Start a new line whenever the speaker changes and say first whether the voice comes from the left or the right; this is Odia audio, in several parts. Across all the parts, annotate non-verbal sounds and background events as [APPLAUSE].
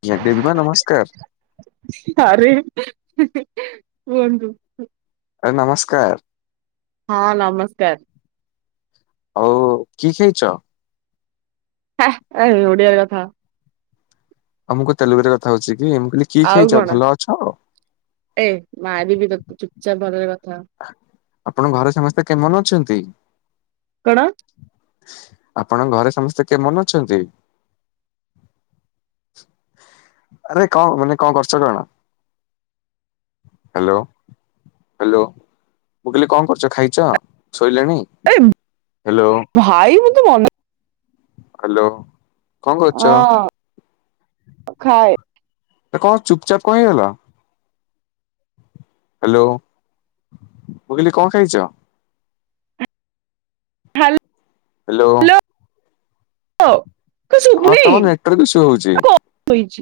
left: ଆଜ୍ଞା ଦେବୀମା ନମସ୍କାର
right: ଆରେ କୁହନ୍ତୁ ।
left: ଆରେ ନମସ୍କାର ।
right: ହଁ ନମସ୍କାର ।
left: ଆଉ କିଏ କିଏ ଅଛ?
right: ହା ଏ ଓଡ଼ିଆ ରେ କଥା ହୋ।
left: ଆଉ ମୁଁ କଣ ତେଲୁଗୁରେ କଥା ହଉଚି? ଦି ମୁଁ କହିଲି କି
right: ଆଉ
left: ଖାଇଚ
right: କଣ
left: ଭଲ ଅଛ?
right: ଏ ମାରିବି ତତେ ଚୁପଚାପ ଭଲରେ କଥା ହ।
left: ଆପଣ ଘରେ ସମସ୍ତେ କେମନ ଅଛନ୍ତି?
right: କଣ?
left: ଆପଣଙ୍କ ଘରେ ସମସ୍ତେ କେମନ ଅଛନ୍ତି? ଆରେ କଣ ମାନେ କଣ କରୁଚ କଣ? Hello hello. ମୁଁ କଇଲି କଣ କରୁଚ? ଖାଇଚ ଶୋଇଲଣି
right: ଏ
left: ହାଲୋ ।
right: [UNINTELLIGIBLE]
left: ହାଲୋ କଣ କରୁଚ?
right: ହଁ ଖାଏ
left: କଣ ଚୁପଚାପ୍ କଣ ହେଇଗଲ। ହାଲୋ ମୁଁ କଇଲି କଣ ଖାଇଚ?
right: Hello
left: hello.
right: କଣ
left: ହଁ
right: ଶୁଭୁନି
left: ତମର ନେଟୱର୍କ ଇସୁ ହଉଚି।
right: ଶୋଇଛି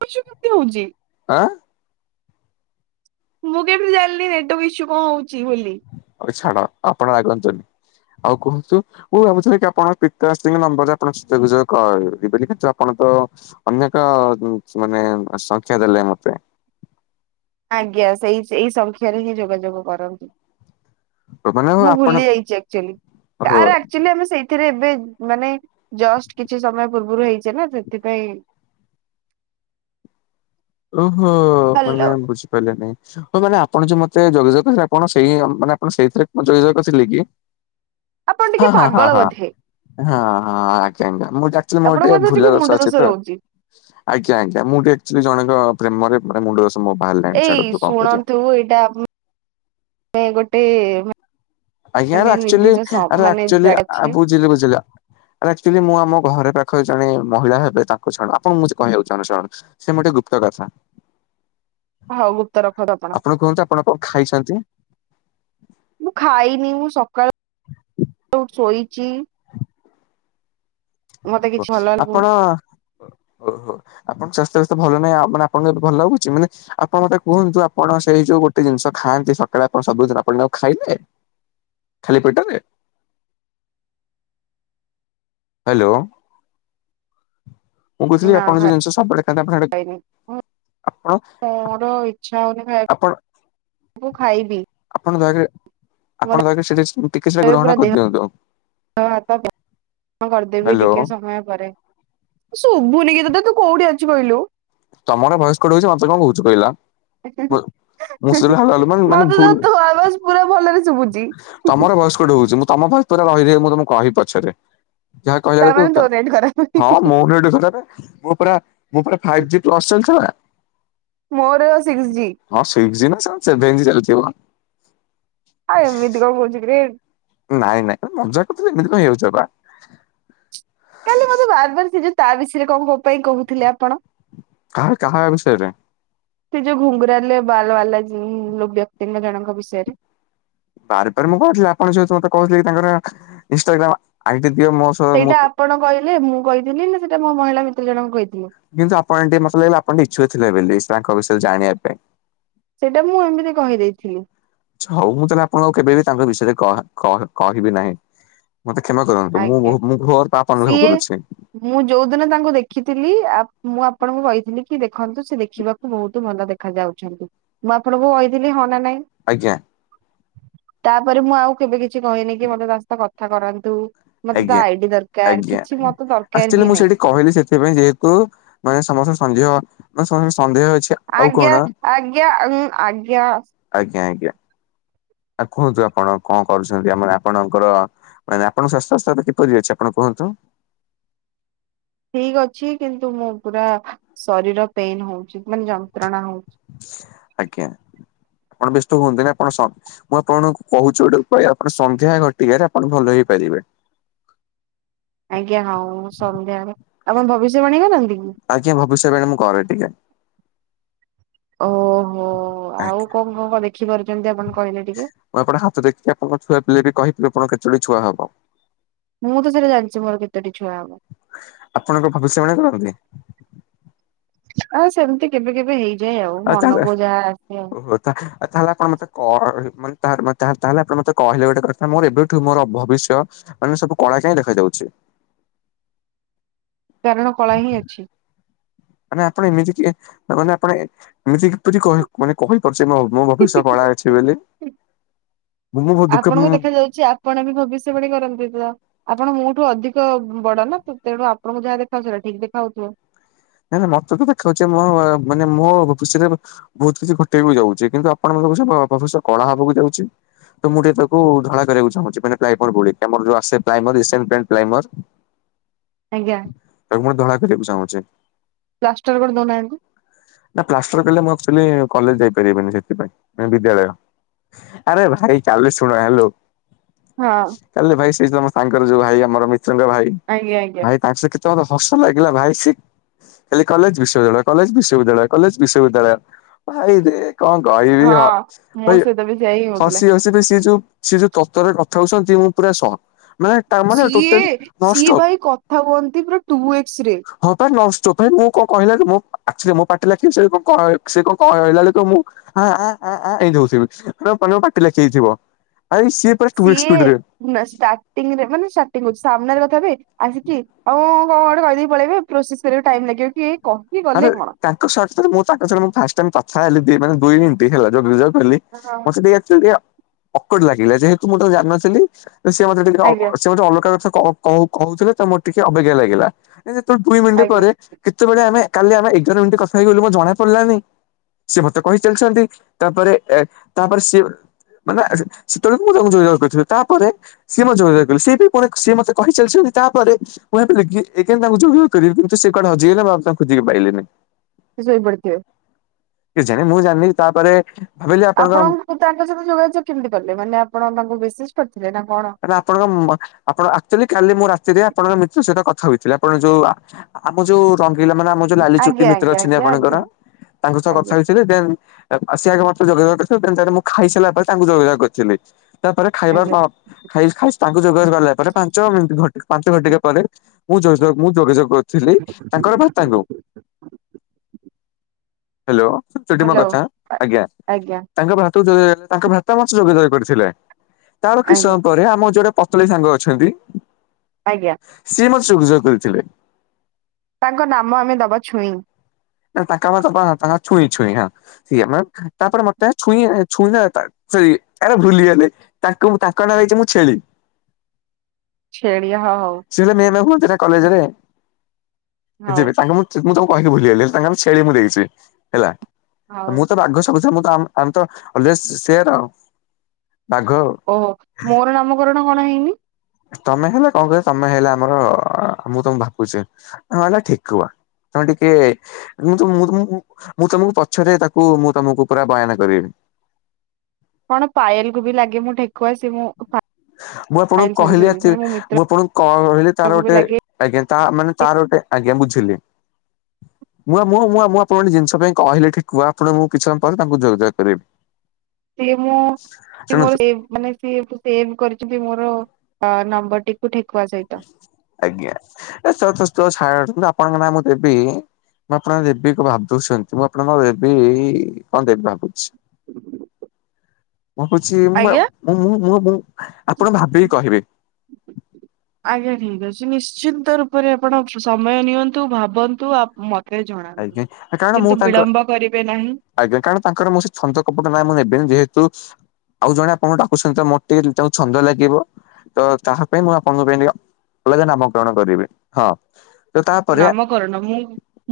right: [UNINTELLIGIBLE] କେମିତି ହଉଚି?
left: ଆଁ
right: ମୁଁ କେମିତି ଜାଣିଲି ନେଟୱର୍କ ଇସୁ କଣ ହଉଚି ବୋଲି।
left: ଛାଡ ଆପଣ ରାଗନ୍ତୁନି। ଆଉ କୁହନ୍ତୁ ମୁଁ ଭାବୁଥିଲି କି ଆପଣ ପିତାରାସୀଙ୍କ ନମ୍ବରରେ ଆପଣ ଯୋଗାଯୋଗ କରିବେ କିନ୍ତୁ ଆପଣ ତ ଅନେକ ମାନେ ସଂଖ୍ୟା ଦେଲେ ମତେ
right: ଆଜ୍ଞା ସେଇ ସେଇ ସଂଖ୍ୟାରେ ହିଁ ଯୋଗାଯୋଗ କରନ୍ତୁ।
left: ମାନେ
right: ମୁଁ
left: ଆପଣ
right: ଭୁଲି ଯାଇଚି ଆକ୍ଚୁଆଲି
left: ଓ
right: ତାର ଆକଚୁଆଲି ଆମେ ସେଇଥିରେ ଏବେ ମାନେ ଜଷ୍ଟ କିଛି ସମୟ ପୂର୍ବରୁ ହେଇଚି ନା ସେଥିପାଇଁ।
left: ଓହୋ ମାନେ
right: ହ୍ୟାଲୋ।
left: ବୁଝିପାରିଲେନି। ହଁ ମାନେ ଆପଣ ଯୋଉ ମତେ ଯୋଗାଯୋଗ କରିଥିଲେ ଆପଣ ସେଇ ମାନେ ଆପଣ ସେଇଥିରେ ଯୋଗାଯୋଗ କରିଥିଲେ କି?
right: ଆପଣ ଟିକେ
left: ହଁ ହଁ ହଁ
right: ପାଗଳ
left: ହଁ
right: ବୋଧେ
left: ହଁ ହଁ ଆଜ୍ଞା ଆଜ୍ଞା। ମୁଁ ଆଚୁଲି ମୋର
right: ଆପଣଙ୍କ
left: ଟିକେ
right: ବୋଧେ
left: ଭୁଲ
right: ମୁଣ୍ଡ
left: ଦୋଷ ଅଛି ତ
right: ରହୁଛି।
left: ଆଜ୍ଞା ଆଜ୍ଞା ମୁଁ ଟିକେ ଆଚୁଲି ଜଣ ପ୍ରେମରେ ମାନେ ମୁଣ୍ଡ ଦୋଷ ମୋର ବାହାରିଲାଣି
right: ଏଇ
left: ଛାଡନ୍ତୁ କଣ କରିବା।
right: ଶୁଣନ୍ତୁ ଏଇଟା ମାନେ ଗୋଟେ
left: ଆଜ୍ଞା
right: ମାନେ
left: ଆକଚୁଲି
right: ନିର୍ଦ୍ଦିଷ୍ଟ ସ
left: ଆରେ
right: ମାନେ
left: ଆକଚୁଲି
right: ଜାଗା
left: ଆ
right: ଅଛି
left: ବୁଝିଲି ବୁଝିଲି ଆରେ ଆକଚୁଲି ମୁଁ ଆମ ଘରେ ପାଖରେ ଜଣେ ମହିଳା ହେବେ ତାଙ୍କୁ ଛାଡ ଆପଣଙ୍କୁ ମୁଁ କିଛି କହିବାକୁ ଚାହୁଁନି ସେ ମୋର ଟିକେ ଗୁପ୍ତ କଥା। [INAUDIBLE]
right: ହଉ ଗୁପ୍ତ ରଖନ୍ତୁ ଆପଣ
left: କୁହନ୍ତୁ ଆପଣ କଣ ଖାଇଛନ୍ତି
right: ମୁଁ ଖାଇ ମୁଁ ସକାଳୁ ଶୋଇଛି । ମତେ
left: କୁଅ
right: କିଛି ଭଲ ଲାଗୁନି।
left: ଆପଣ ଓହୋ ଆପଣ ସ୍ବାସ୍ଥ୍ୟ । ଭଲ ନାହିଁ ଆ ମାନେ ଆପଣଙ୍କୁ ଏବେ ଭଲାଗୁଛି ମାନେ ଆପଣ ମତେ କୁହନ୍ତୁ ଆପଣ ସେଇ ଯୋଉ ଗୋଟେ ଜିନିଷ ଖାଆନ୍ତି ସକାଳେ । ଆପଣ ସବୁଦିନ ଆପଣ ତାକୁ ଖାଇଲେ ଖାଲି ପେଟରେ । ହ୍ୟାଲୋ । ମୁଁ କହୁଥିଲି
right: ନା
left: ଆପଣ ଯୋଉ ଜିନିଷ ସବୁବେଳେ ଖାଆନ୍ତି ଆପଣ
right: ଖାଇନି
left: ସେଇଟା ଆପଣ ।
right: ଯାଉଚି ଖାଇବି ତାକୁ ଖାଇବି ।
left: ଆପଣଙ୍କ ଆଗେ ସେଠି ଟିକେ ସେଟା ଗ୍ରହଣ କରି ଦିଅନ୍ତୁ ଆଉ ।
right: ହଁ ଗ୍ରହଣ କରି ଦେବୀ
left: ହ୍ୟାଲୋ
right: ଟିକେ ସମୟ ପରେ ଏ ସବୁ ନି କିଛି । ହେ ତୁ କୋଉଠି ଅଛି କହିଲୁ ।
left: ତମର ଭଏସ କଟ ହଉଛି ମତେ କଣ କହୁଛୁ କହିଲା ।
right: ଓ ହ ହୋ
left: ମୁଁ ସେ ହାଲ ହାଲ ମାନେ ମାନେ ଭୁଲ
right: ଆବାଜ ପୁରା ଭଲରେ ଶୁଭୁଛି।
left: ତମର ଭୟସ କଟ ହଉଛି ମୁ । ତମ ଭଏସ ପୁରା ରହି ରହି ମୁଁ ତମକୁ କହିବି ପଛରେ । ଯାହା କହିଲା ବେଳକୁ
right: ତାମାନେ
left: କହୁଛ
right: ତୋ ନେଟ୍ ଖରାପ
left: ହଁ ମୋ ନେଟ ଖରାପ ମୁଁ ପୁରା ମୁଁ ପୁରା । ତ୍ରସେଲ ଚଡା ।
right: ମୋର ସିକ୍ସ ଜି ।
left: ତମ ସେଭେନ ଜି ଚାଲିଚି ମ ।
right: ଆଉ ଏମିତି କଣ କହୁଚୁ କିରେ।
left: ନାଇଁ ନାଇଁ ମଜା କଥା କରୁଥିଲି ଏମିତି କ ହେଇ ଯାଉଛ ବା ।
right: କାଲି ମତେ ବାରବାର ସେ ଯୋଉ ତା ବିଷୟରେ କଣ ପାଇଁ କହୁଥିଲେ ଆପଣ ।
left: କାହା କାହା ବିଷୟରେ ।
right: ସେ ଯୋଉ ଘୁଙ୍ଗୁରା ଲେ ବାଲ ବାଲା ଯୋଉ ବ୍ୟକ୍ତିଙ୍କ ଜଣଙ୍କ ବିଷୟରେ ।
left: ବାର ବାର ମୁଁ କହୁଥିଲି ଆପଣ ଯେହେତୁ ମତେ କହୁଥିଲେ କି ତାଙ୍କର ଇନଷ୍ଟାଗ୍ରାମ ଆଇଡି। ଦିଅ ମୋ ସହ ମୁଁ
right: ସେଇଟା ଆପଣ କହିଲେ ମୁଁ କହିଥିଲି ନା ସେଇଟା ମୋ ମହିଳା ମିତ୍ର ଜଣଙ୍କୁ କହିଥି
left: କିନ୍ତୁ ଆପଣ ଟିକେ ମତେ ଲାଗିଲ ଆପଣ ଟିକେ ଇଚ୍ଛୁକ ଥିଲେ ବେଲି ତାଙ୍କ ବିଷୟରେ ଜାଣିବା ପାଇଁ।
right: ସେଇଟା ମୁଁ ଏମିତି କହିଦେଇଥିଲି।
left: ହଉ ମୁଁ ତାହେଲେ ଆପଣଙ୍କୁ କେବେବି ତାଙ୍କ ବିଷୟରେ କହ କହ କହିବି ନାହିଁ। ରହନ୍ତୁ ମୁ
right: ଆଜ୍ଞା
left: ବହୁ ମୁ ଘୁଅ ।
right: ସିଏ ମୁଁ ଯୋଉ ଦିନ ତାଙ୍କୁ ଦେଖିଥିଲି ଆ ମୁଁ ଆପଣଙ୍କୁ କହିଥିଲି। ଦେଖନ୍ତୁ ସେ ଦେଖିବାକୁ ବହୁତ ଭଲ ଦେଖା ଯାଉଛନ୍ତି ମୁଁ ଆପଣଙ୍କୁ କହିଥିଲି ହଁ ନା ନାଇଁ ।
left: ଆଜ୍ଞା ।
right: ତାପରେ ମୁଁ ଆଉ କେବେ କିଛି କହିନି କି ମତେ ତା ସହିତ କଥା କରାନ୍ତୁ । ମତେ
left: ଆଜ୍ଞା।
right: ତା ଆଇଡି ଦରକାର
left: ଆଜ୍ଞା
right: କିଛି ମତେ ଦରକାର ହିଁ ନହିଁ ।
left: ସେଥି ପାଇଁ ଯେହେତୁ ମାନେ ସମସ୍ତ ସନ୍ଦେହ ମାନେ। ସନ୍ଦେହ ଅଛି ଆଉ
right: ଆଜ୍ଞା
left: କଣ
right: ଆଜ୍ଞା ଉଁ ଆଜ୍ଞା।
left: ଆଜ୍ଞା ଆଜ୍ଞା । କୁହନ୍ତୁ ଆପଣ କଣ କରୁଛନ୍ତି ଆମର ଆପଣଙ୍କର । ମାନେ ଆପଣଙ୍କ ସ୍ୱାସ୍ଥ୍ୟ ଅବସ୍ଥା ଏବେ କିପରି ଅଛି ଆପଣ କୁହନ୍ତୁ ।
right: ଠିକ ଅଛି କିନ୍ତୁ ମୁଁ ପୁରା ଶରୀର ପେନ ହଉଛି ମାନେ ଯନ୍ତ୍ରଣା ହଉଛି ।
left: ଆଜ୍ଞା। ଆପଣ ବ୍ୟସ୍ତ ହୁଅନ୍ତୁନ୍ତି ଆପଣ ସ ମୁଁ ଆପଣଙ୍କୁ କହୁଛି ଗୋଟେ ଉପାୟ, ଆପଣ ସନ୍ଧ୍ୟା ଘଟିକାରେ ଆପଣ ଭଲ ହେଇପାରିବେ। [UNINTELLIGIBLE]
right: ଆଜ୍ଞା ହଉ ସନ୍ଧ୍ୟାବେଳେ। ଆପଣ ଭବିଷ୍ୟବାଣୀ କରନ୍ତି? କି?
left: ଆଜ୍ଞା। ଭବିଷ୍ୟବାଣୀ ମୁଁ କରେ ଟିକେ
right: ଓହୋ ଆଉ କଣ କଣ କଣ ଦେଖିପାରୁଛନ୍ତି ଆପଣ? କହିଲେ ଟିକେ?
left: ମୁଁ ଆପଣଙ୍କ ହାତ ଦେଖିକି ଆପଣଙ୍କ ଛୁଆ ପିଲା ବି କହିବି ଆପଣ କେତୋଟି ଛୁଆ ହବ।
right: ମୁଁ ତ ସେଟା ଜାଣିଛି ମୋର କେତୋଟି ଛୁଆ ହବ।
left: ଆପଣ କଣ ଭବିଷ୍ୟବାଣୀ କରନ୍ତି?
right: ଆଁ ସେମତି କେବେ କେବେ ହେଇ
left: [UNINTELLIGIBLE] ତାହେଲେ ଆପଣ ମତେ କର୍ ମାନେ ତାର ବା ତାହେଲେ ଆପଣ ମତେ କହିଲେ ଗୋଟେ କଥା ମୋର ଏବେଠୁ ମୋର ଭବିଷ୍ୟ ମାନେ ସବୁ କଳା କାଇଁ ଦେଖାଯାଉଛି। [INAUDIBLE]
right: କାରଣ କଳା ହିଁ ଅଛି।
left: ମାନେ ଆପଣ ଏମିତି ଟିଏ ମାନେ ଆପଣ ଏମିତି କି କିପରି ମାନେ କହିପାରୁ ସେ ନହଉ ମୋ ଭବିଷ୍ୟ କଳା ଅଛି ବେଲି
right: ଆପଣଙ୍କୁ ଦେଖା ଯାଉଛି ଆପଣ ବି ଭବିଷ୍ୟବାଣୀ କରନ୍ତି ତ ଆପଣ ମୋଠୁ ଅଧିକ ବଡ ନା ତେଣୁ ଆପଣଙ୍କୁ ଯାହା ଦେଖାଯାଉଛି ସେଟା ଠିକ୍ ଦେଖା ଜାଉ ଥିବ।
left: ନାଇଁ ନାଇଁ ମତେ ତ ଦେଖା ଯାଉଛି ମୋ ମାନେ ମୋ ଖୁସିରେ ବହୁତ କିଛି ଘଟେଇ ବୁ ଯାଉଚି କିନ୍ତୁ ଆପଣ । ଭବିଷ୍ୟତ ଅବଶ୍ୟ କଳା ହବାକୁ ଯାଉଛି । ତ ମୁଁ ଟିକେ ତାକୁ ଧଳା କରିବାକୁ ଚାହୁଁଛି ମାନେ ପ୍ରାଇମର୍ ବୁଲିକି ଆମର ଯୋଉ ଆସେ ଏସି ଆନ ପେଣ୍ଟ ପ୍ରାଇମର୍
right: ଆଜ୍ଞା
left: ତାକୁ ମୁ ଧଳା କରି ବାକୁ ଚାହୁଁଚି ।
right: ପ୍ଲାଷ୍ଟର କରି ଦଉନାହାନ୍ତି।
left: ନା ପ୍ଲାଷ୍ଟର କଲେ ମୁଁ ପିଲେ କଲେଜ ଯାଇ ପାରିବନି ସେଥିପାଇଁ ମାନେ ବିଦ୍ୟାଳୟ । ଆରେ ଭାଇ କାଲି ଶୁଣ ହ୍ୟାଲୋ ।
right: ହଁ
left: କାଲି ଭାଇ ସେଇଯୋଉ ଆମ ସାଙ୍ଗ ର ଯୋଉ ଭାଇ ଆମର ମିଶ୍ରଙ୍କଭାଇ
right: ଆଜ୍ଞା ଆଜ୍ଞା
left: ଭାଇ ତାଙ୍କ ସହିତ । ତ ମୋତେ ହସ ଲାଗିଲା ଭାଇ ସେ ଖାଲି କଲେଜ୍ ବିଶ୍ୱବିଦ୍ୟାଳୟ କଲେଜ୍ ବିଶ୍ୱ ବିଶ୍ୱବିଦ୍ୟାଳୟ କଲେଜ୍ ବିଶ୍ୱବିଦ୍ୟାଳୟ ଭାଇରେ କଣ କହିବି ହୋ
right: ହଁ। ମୋ
left: ଭାଇ
right: ସହିତ ବି ସେୟା ହିଁ ହଉଥିଲା।
left: ହସି ହସି ବି ସିଏ ଯୋଉ ସିଏ ଯୋଉ ତର୍ ତର୍ ରେ କଥା ହଉଛନ୍ତି ମୁଁ ପୁରା ସକ୍। ମାନେ ତା ମାନେ
right: ସିଏ
left: ଟୋଟାଲି ନଷ୍ଟ।
right: ସିଏ ଭାଇ କଥା କୁହନ୍ତି ପୁରା ଟୁ ଏକ୍ସ ରେ
left: ହଁ ପା ନଷ୍ ତୋ ଫେର୍ ମୁଁ କଣ କହିଲା କି ମୁଁ ଆକ୍ଚୁଲି ମୋ ପାଠ ଲଖିବି ସେ କ- କଣ ସେ କଣ କହିଲା ଲେଖିବୁ। ମୁଁ ଆଁ, ଆ, ଆ, ଆ ଏମତି ହଉଚି ସିଏ ବି [UNINTELLIGIBLE] ପାଟି ଲା ଚେଇଥିବ।
right: ସିଏ ନା ଷ୍ଟାଟିଙ୍ଗ ରେ ମାନେ ଷ୍ଟାଟିଙ୍ଗ କହୁଚୁ, ସାମ୍ନାରେ [UNINTELLIGIBLE] ତବେ ଆସିକି ଆଉ କଣ ଗୋଟେ କହିଦେଇକି ପଳେଇବେ। ପ୍ରୋସେସ୍ ରେ ଟାଇମ୍ ଲାଗିବ କି କହିକି ଗଲେ କଣ।
left: [UNINTELLIGIBLE] ତାଙ୍କ ସର୍ତ୍ତରେ ମୁଁ ତାଙ୍କ ସହିତ ମୁଁ ଫାଷ୍ଟ ଟାଇମ୍ କଥା ହେଲି ଦି ମାନେ ଦୁଇ ମିନିଟ୍ ହେଲା। ଯୋଉ ଯୋଉ ବୋଲି ମୋତେ ଟିକେ ଏକ୍ଚୁଲି ଟିକେ ଅକଡ୍ ଲାଗିଲା। ଯେହେତୁ ମୁଁ ତାକୁ ଜାଣିନଥିଲି। ତ ସିଏ ମୋତେ ଟିକେ ଅ,
right: ଆଜ୍ଞା
left: ସିଏ ମୋତେ ଅଲଗା କଥା କ-କହୁ କହୁଥିଲେ ତ ମୋର ଟିକେ ଅବାଗିଆ ଲାଗିଲା। ଏ ଯେତେବେଳେ ଦୁଇ ମିନିଟ୍
right: ଆଜ୍ଞା
left: ପରେ କେତେବେଳେ ଆମେ କାଲି ଆମେ ଏଗାର ମିନିଟ୍ କଥା ହେଇଗଲୁ ମୋ ଜଣାପଡିଲାନି। ସିଏ ମୋତେ କହି ଚାଲିଛନ୍ତି। ତାପରେ ଏ ତାପରେ ସିଏ ମାନେ ଏ ସେ ସେତେବେଳକୁ ମୁଁ ତାଙ୍କୁ ଯୋଗଯୋଗ କରିଥିବି। ତାପରେ ସିଏ ମୋ ଯୋଗଯୋଗ କଲେ। ସିଏ ବି ପୁଣି ସିଏ ମୋତେ କହି ଚାଲିଚ ତାପରେ ମୁଁ ଭାବିଲି କି ଏଗେନ୍ ତାଙ୍କୁ ଯୋଗାଯୋଗ କରିବି କିନ୍ତୁ ସିଏ କୁଆଡେ ହଜିଗଲେ ବା ତାଙ୍କୁ ଖୋଜିକି ପାଇଲିନି।
right: ଶୋଇପଡିଥିବେ।
left: କେଜାଣି ମୁଁ ଜାଣିନି ତାପରେ ଭାବିଲି ଆପଣଙ୍କ
right: ଆପଣଙ୍କୁ ତାଙ୍କ ସହିତ ଯୋଗାଯୋଗ କେମିତି କଲେ ମାନେ ଆପଣ ତାଙ୍କୁ ମିଶିଜ୍
left: କାଇଁନା ଆପଣଙ୍କ ଆପଣ ଆକଚୁଆଲି କାଲି ମୁଁ ରାତିରେ ଆପଣଙ୍କ ମିତ୍ର ସହିତ କଥା କଥା ହୋଇଥିଲେ, ଆପଣ ଯୋଉ ଆମ ଯୋଉ ର ପିଲାମାନେ ଆମ ଯୋଉ ଲାଲି ଚୁଟି
right: ଆଜ୍ଞା
left: ମିତ୍ର
right: ଆଜ୍ଞା ଆଜ୍ଞା
left: ଆପଣଙ୍କର,
right: ଆଜ୍ଞା
left: ତାଙ୍କ ସହ କଥା
right: ଆଜ୍ଞା
left: ହୋଇଥିଲେ ଦେନ୍ ଆଗ ସେ ଆଗେ ମତେ ଯୋଗାଯୋଗ କରିଥିଲେ [UNINTELLIGIBLE] ମୁଁ ଖାଇସାରିଲା ପରେ ତାଙ୍କୁ ଯୋଗାଯୋଗ କରିଥିଲି। ତାପରେ ଖାଇବା
right: ଆଜ୍ଞା
left: ଖାଇସ୍ ଖାଇସ୍ ତାଙ୍କୁ ଯୋଗାଯୋଗ କଲା ପରେ ପାଞ୍ଚ ମିନଟ୍ ପାଞ୍ଚ ଘଟିକା ପରେ ମୁଁ ଯୋଗାଯୋଗ ମୁଁ ଯୋଗାଯୋଗ କରୁ ଥିଲି ତାଙ୍କର ଭା ସ ତାଙ୍କୁ । ହ୍ୟାଲୋ ଶୁଭୁଚି ଟି ମୋ
right: ହ୍ୟାଲୋ।
left: କଥା ଆଜ୍ଞା
right: ଆଜ୍ଞା
left: ତାଙ୍କ ଭାତରୁ । ତାଙ୍କ ଭାତ [UNINTELLIGIBLE] କରିଥିଲା ତାର କିଛି
right: ଆଜ୍ଞା
left: ସମୟ ପରେ ଆମ ଯୋଉରା ପତଳି ସାଙ୍ଗ ଅଛନ୍ତି।
right: ଆଜ୍ଞା।
left: ସୁଯୋଗ କରିଥିଲେ।
right: ତାଙ୍କ ନାମ ଆମେ ଦବା ଛୁଇଁ।
left: ତାଙ୍କ ନା ଦବା ନା ତାଙ୍କ ନା ଛୁଇଁ ଛୁଇଁ ହଁ ଛୁଇଁ ହ ମାନେ ତାପରେ ମତେ ଛୁଇଁ ଛୁଇଁ ତା ସରି ଆରେ ଭୁଲିଗଲେ ତାଙ୍କୁ ମୁଁ ତାଙ୍କ ନାଁ ହେଇଛି ମୁଁ ଛେଳି।
right: ଛେଳିଆ ହ ହଉ।
left: ସେଇଟା କଲେଜରେ
right: ହଉ ହଉ
left: ଯିବେ ତାଙ୍କୁ ମୁଁ ମୁଁ ତାଙ୍କୁ କହିକି ଭୁଲି ଗଲି। ତାଙ୍କ ନା ଛେଳି ମୁଁ ଦେଇଚି ହେଲା
right: ହଉ
left: ମୁଁ ତ ବାଘ ସବୁ ସବୁ ଛୁଆ ଆ ଆମେ ତ ସେର।
right: ଓହୋ ମୋର ନାମକରଣ କଣ ହେଇନି?
left: ତମେ ହେଲେ କଣ କଇଲ ତମେ ହେଲେ ଆମର ମୁଁ ତମକୁ ଭାବୁଚି ତମ ନା ହେଲା ଠେକୁଆ। ତମେ ଟିକେ ମୁଁ-ତମୁ-ମୁଁ-ତମୁ-ମୁଁ ତମକୁ ପଛରେ ତାକୁ ମୁଁ ତମକୁ ପୁରା ବୟାନ କରେଇବି।
right: କଣ ପାଏଲକୁ ବି ଲାଗେ ମୁଁ ଠେକୁଆ ସିଏ ମୋ
left: ମୁଁ ଆପଣଙ୍କୁ କହିଲି ଆକଚୁଲି ମୁଁ
right: ମିତ୍ରକୁ
left: ଆପଣଙ୍କୁ କହିଲି ତାର
right: ବି
left: ଗୋଟେ
right: ଲାଗେ
left: ଆଜ୍ଞା। ତା ମାନେ ତାର ଗୋଟେ ଆଜ୍ଞା ବୁଝିଲି। ମୁଁ ମୁଁ ମୁଁ ମୁଁ ଆପଣ ଙ୍କୁ ଗୋଟେ ଜିଷ ପାଇଁ କିହିଲେ ଠେକୁଆ ଆପଣ କୁ ମୁଁ କିଛି ସମୟ ପରେ ତାଙ୍କୁ ଯୋଗାଯୋଗ କରେଇବି।
right: ସିଏ ମୁଁ ମାନେ ମୋର ସେବ ମାନେ ସିଏ ଏଠୁ ସେବ କରି ଚନ୍ତି ମୋର ନମ୍ବର ଟି
left: ଆଜ୍ଞା ଏ [UNINTELLIGIBLE] ଛାଡ଼। କିନ୍ତୁ ଆପଣଙ୍କ ନାଁ ମୁଁ ଦେବି ମୁଁ ଆପଣଙ୍କ ଦେବୀ ଭାବୁଛନ୍ତି ମୁଁ ଆପଣ ଙ୍କ ବେ ବି କଣ ଦେବି ଭାବୁଛି?
right: ହ
left: ମୁଁ ହଉଚି ମୁଁ ମୁଁ ମୁଁ ଏବଂ ଆପଣ ଭାବିକି କହିବେ
right: ଆଜ୍ଞା ଠିକ୍ ଅଛି ନିଶ୍ଚିନ୍ତ ରୂପରେ ଆପଣ ସମୟ ନିଅନ୍ତୁ ଭାବନ୍ତୁ ଆ ମ
left: ଆଜ୍ଞା କାରଣ ମୁଁ ତାଙ୍କ
right: କରିବେ ନାହିଁ
left: ଆଜ୍ଞା କାରଣ ତାଙ୍କର ମୁଁ ସେଇ ଛନ୍ଦ କପଟା ନା ମୁଁ ନେବେନି ଯେହେତୁ ଆଉ ଜଣେ ଆପଣଙ୍କୁ ଡାକୁଛନ୍ତି ତ ମୋର ଟିକେ ତାଙ୍କୁ ଛନ୍ଦ ଲାଗିବ ତ ତାହା ପାଇଁ ମୁଁ ଆପଣଙ୍କ ପାଇଁ ଟି ଅଲଗା ନାମକରଣ କରିବି ହଁ। ତ ତାପରେ
right: ନାମକରଣ ମୁଁ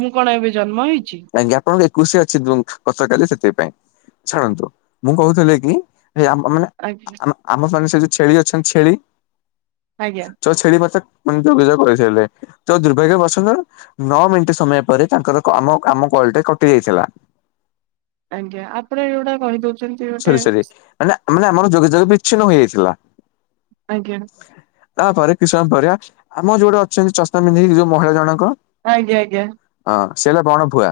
right: ମୁଁ କଣ ଏବେ ଜନ୍ମ ହେଇଛି
left: କାଇଁକି ଆପଣଙ୍କର ଏକୋଇସିଆ ଅଛି ଗତକାଲି ସେଥିପାଇଁ। ଛାଡ଼ନ୍ତୁ ମୁଁ କହୁଥୁଲି କି ଭାଇ ଆମ ମାନେ
right: ଆଜ୍ଞା
left: ଆମ ମାନେ ସେ ଯଉ ଛେଳି ଅଛନ୍ତି ଛେଳି
right: ଆଜ୍ଞା
left: ଯୋଉ ଛେଳି ମତେ ମାନେ ଯୋଗାଯୋଗ କରେଇଥିଲେ ତ ଦୁର୍ଭାଗ୍ୟବସତ ନଅ ମିନିଟ ସମୟ ପରେ ତାଙ୍କର ଆମ କାମ କଲଟେ କଟି ଯାଇଥିଲା।
right: ଆଜ୍ଞା ଆପଣ ଯଉଟା କହି ଦଉଚନ୍ତି ଗୋଟେ
left: ସରି ସରି ମାନେ ମାନେ ଆମର ଯୋଗାଯୋଗ ବିଚ୍ଛିନ୍ନ ହୋଇଯାଇଥିଲା।
right: ଆଜ୍ଞା।
left: ତାପରେ କିଛି ସମୟ ପରେ ଆମର ଯୋଉଟେ ଅଛନ୍ତି ଚଷମା ପିନ୍ଧିକି ଯୋଉ ମହିଳା ଜଣଙ୍କ?
right: ଆଜ୍ଞା ଆଜ୍ଞା।
left: ହଁ ସେ ହେଲା ବଣ ଭୁଆ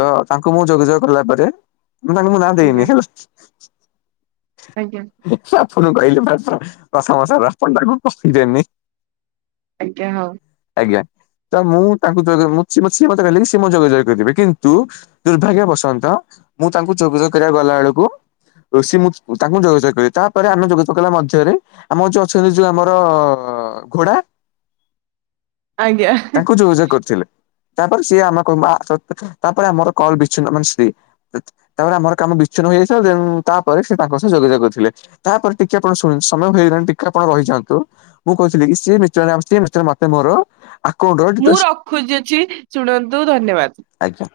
left: ତ ତାଙ୍କୁ ମୁଁ ଯୋଗାଯୋଗ କଲା ପରେ ତାଙ୍କୁ ମୁଁ ନାଁ
right: ଆଜ୍ଞା
left: ଦେଇନି ହେଲା।
right: ଆଜ୍ଞା।
left: ଆପଣ କଇଲେ ପା [UNINTELLIGIBLE]
right: ଆଜ୍ଞା ହଁ।
left: ଆଜ୍ଞା ତ ମୁଁ ତାଙ୍କୁ ଯଦି ମୁଁ ସିଏ ମତେ ସିଏ ମତେ କଇଲେ କି ସିଏ ମତେ ଯୋଗା ଯୋଗ କରିବେ କିନ୍ତୁ ଦୁର୍ଭାଗ୍ୟ ବସନ୍ତ ମୁଁ ତାଙ୍କୁ ଯୋଗାଯୋଗ କରିବାକୁ ଗଲା ବେଳକୁ ଋଷି ମୁ ତାଙ୍କୁ ଯୋଗାଯୋଗ କରିବି ତାପରେ ଆମେ ଯୋଗାଯୋଗ କଲା ମଧ୍ୟରେ ଆମର ଯୋଉ ଅଛନ୍ତି ଯୋଉ ଆମର ଅ ଘୋଡ଼ା
right: ଆଜ୍ଞା
left: ତାଙ୍କୁ ଯୋଗଯୋଗ କରିଥିଲେ। ତାପରେ ସିଏ ଆମକୁ ମା ସତ୍ [UNINTELLIGIBLE] ତାପରେ ଆମର କଲ୍ ବିଚ୍ଛିନ୍ନ ମାନେ ସିଏ ତ୍ ତାପରେ ଆମର କାମ ବିଚ୍ଛିନ୍ନ ହୋଯାଇଥିଲା ଦେନ୍ ତାପରେ ସେତା ତାଙ୍କ ସହ ଯୋଗାଯୋଗ କରିଥିଲେ। ତାପରେ ଟିକେ ଆପଣ ଶୁ ସମୟ ହୋଇଗଲାଣି ଟିକେ ଆପଣ ରହିଯାନ୍ତୁ। ମୁଁ କହିଥିଲି କି ସିଏ ବି? ଚେଳା ବସ୍ତି ମିଷ୍ଟର୍ ମାତେ ମୋର ଆକାଉଣ୍ଟର
right: ମୁଁ
left: ଡିଟେଲ୍ସ
right: ରଖୁଛି ଅଛି ଶୁଣନ୍ତୁ ଧନ୍ୟବାଦ।
left: ଆଜ୍ଞା।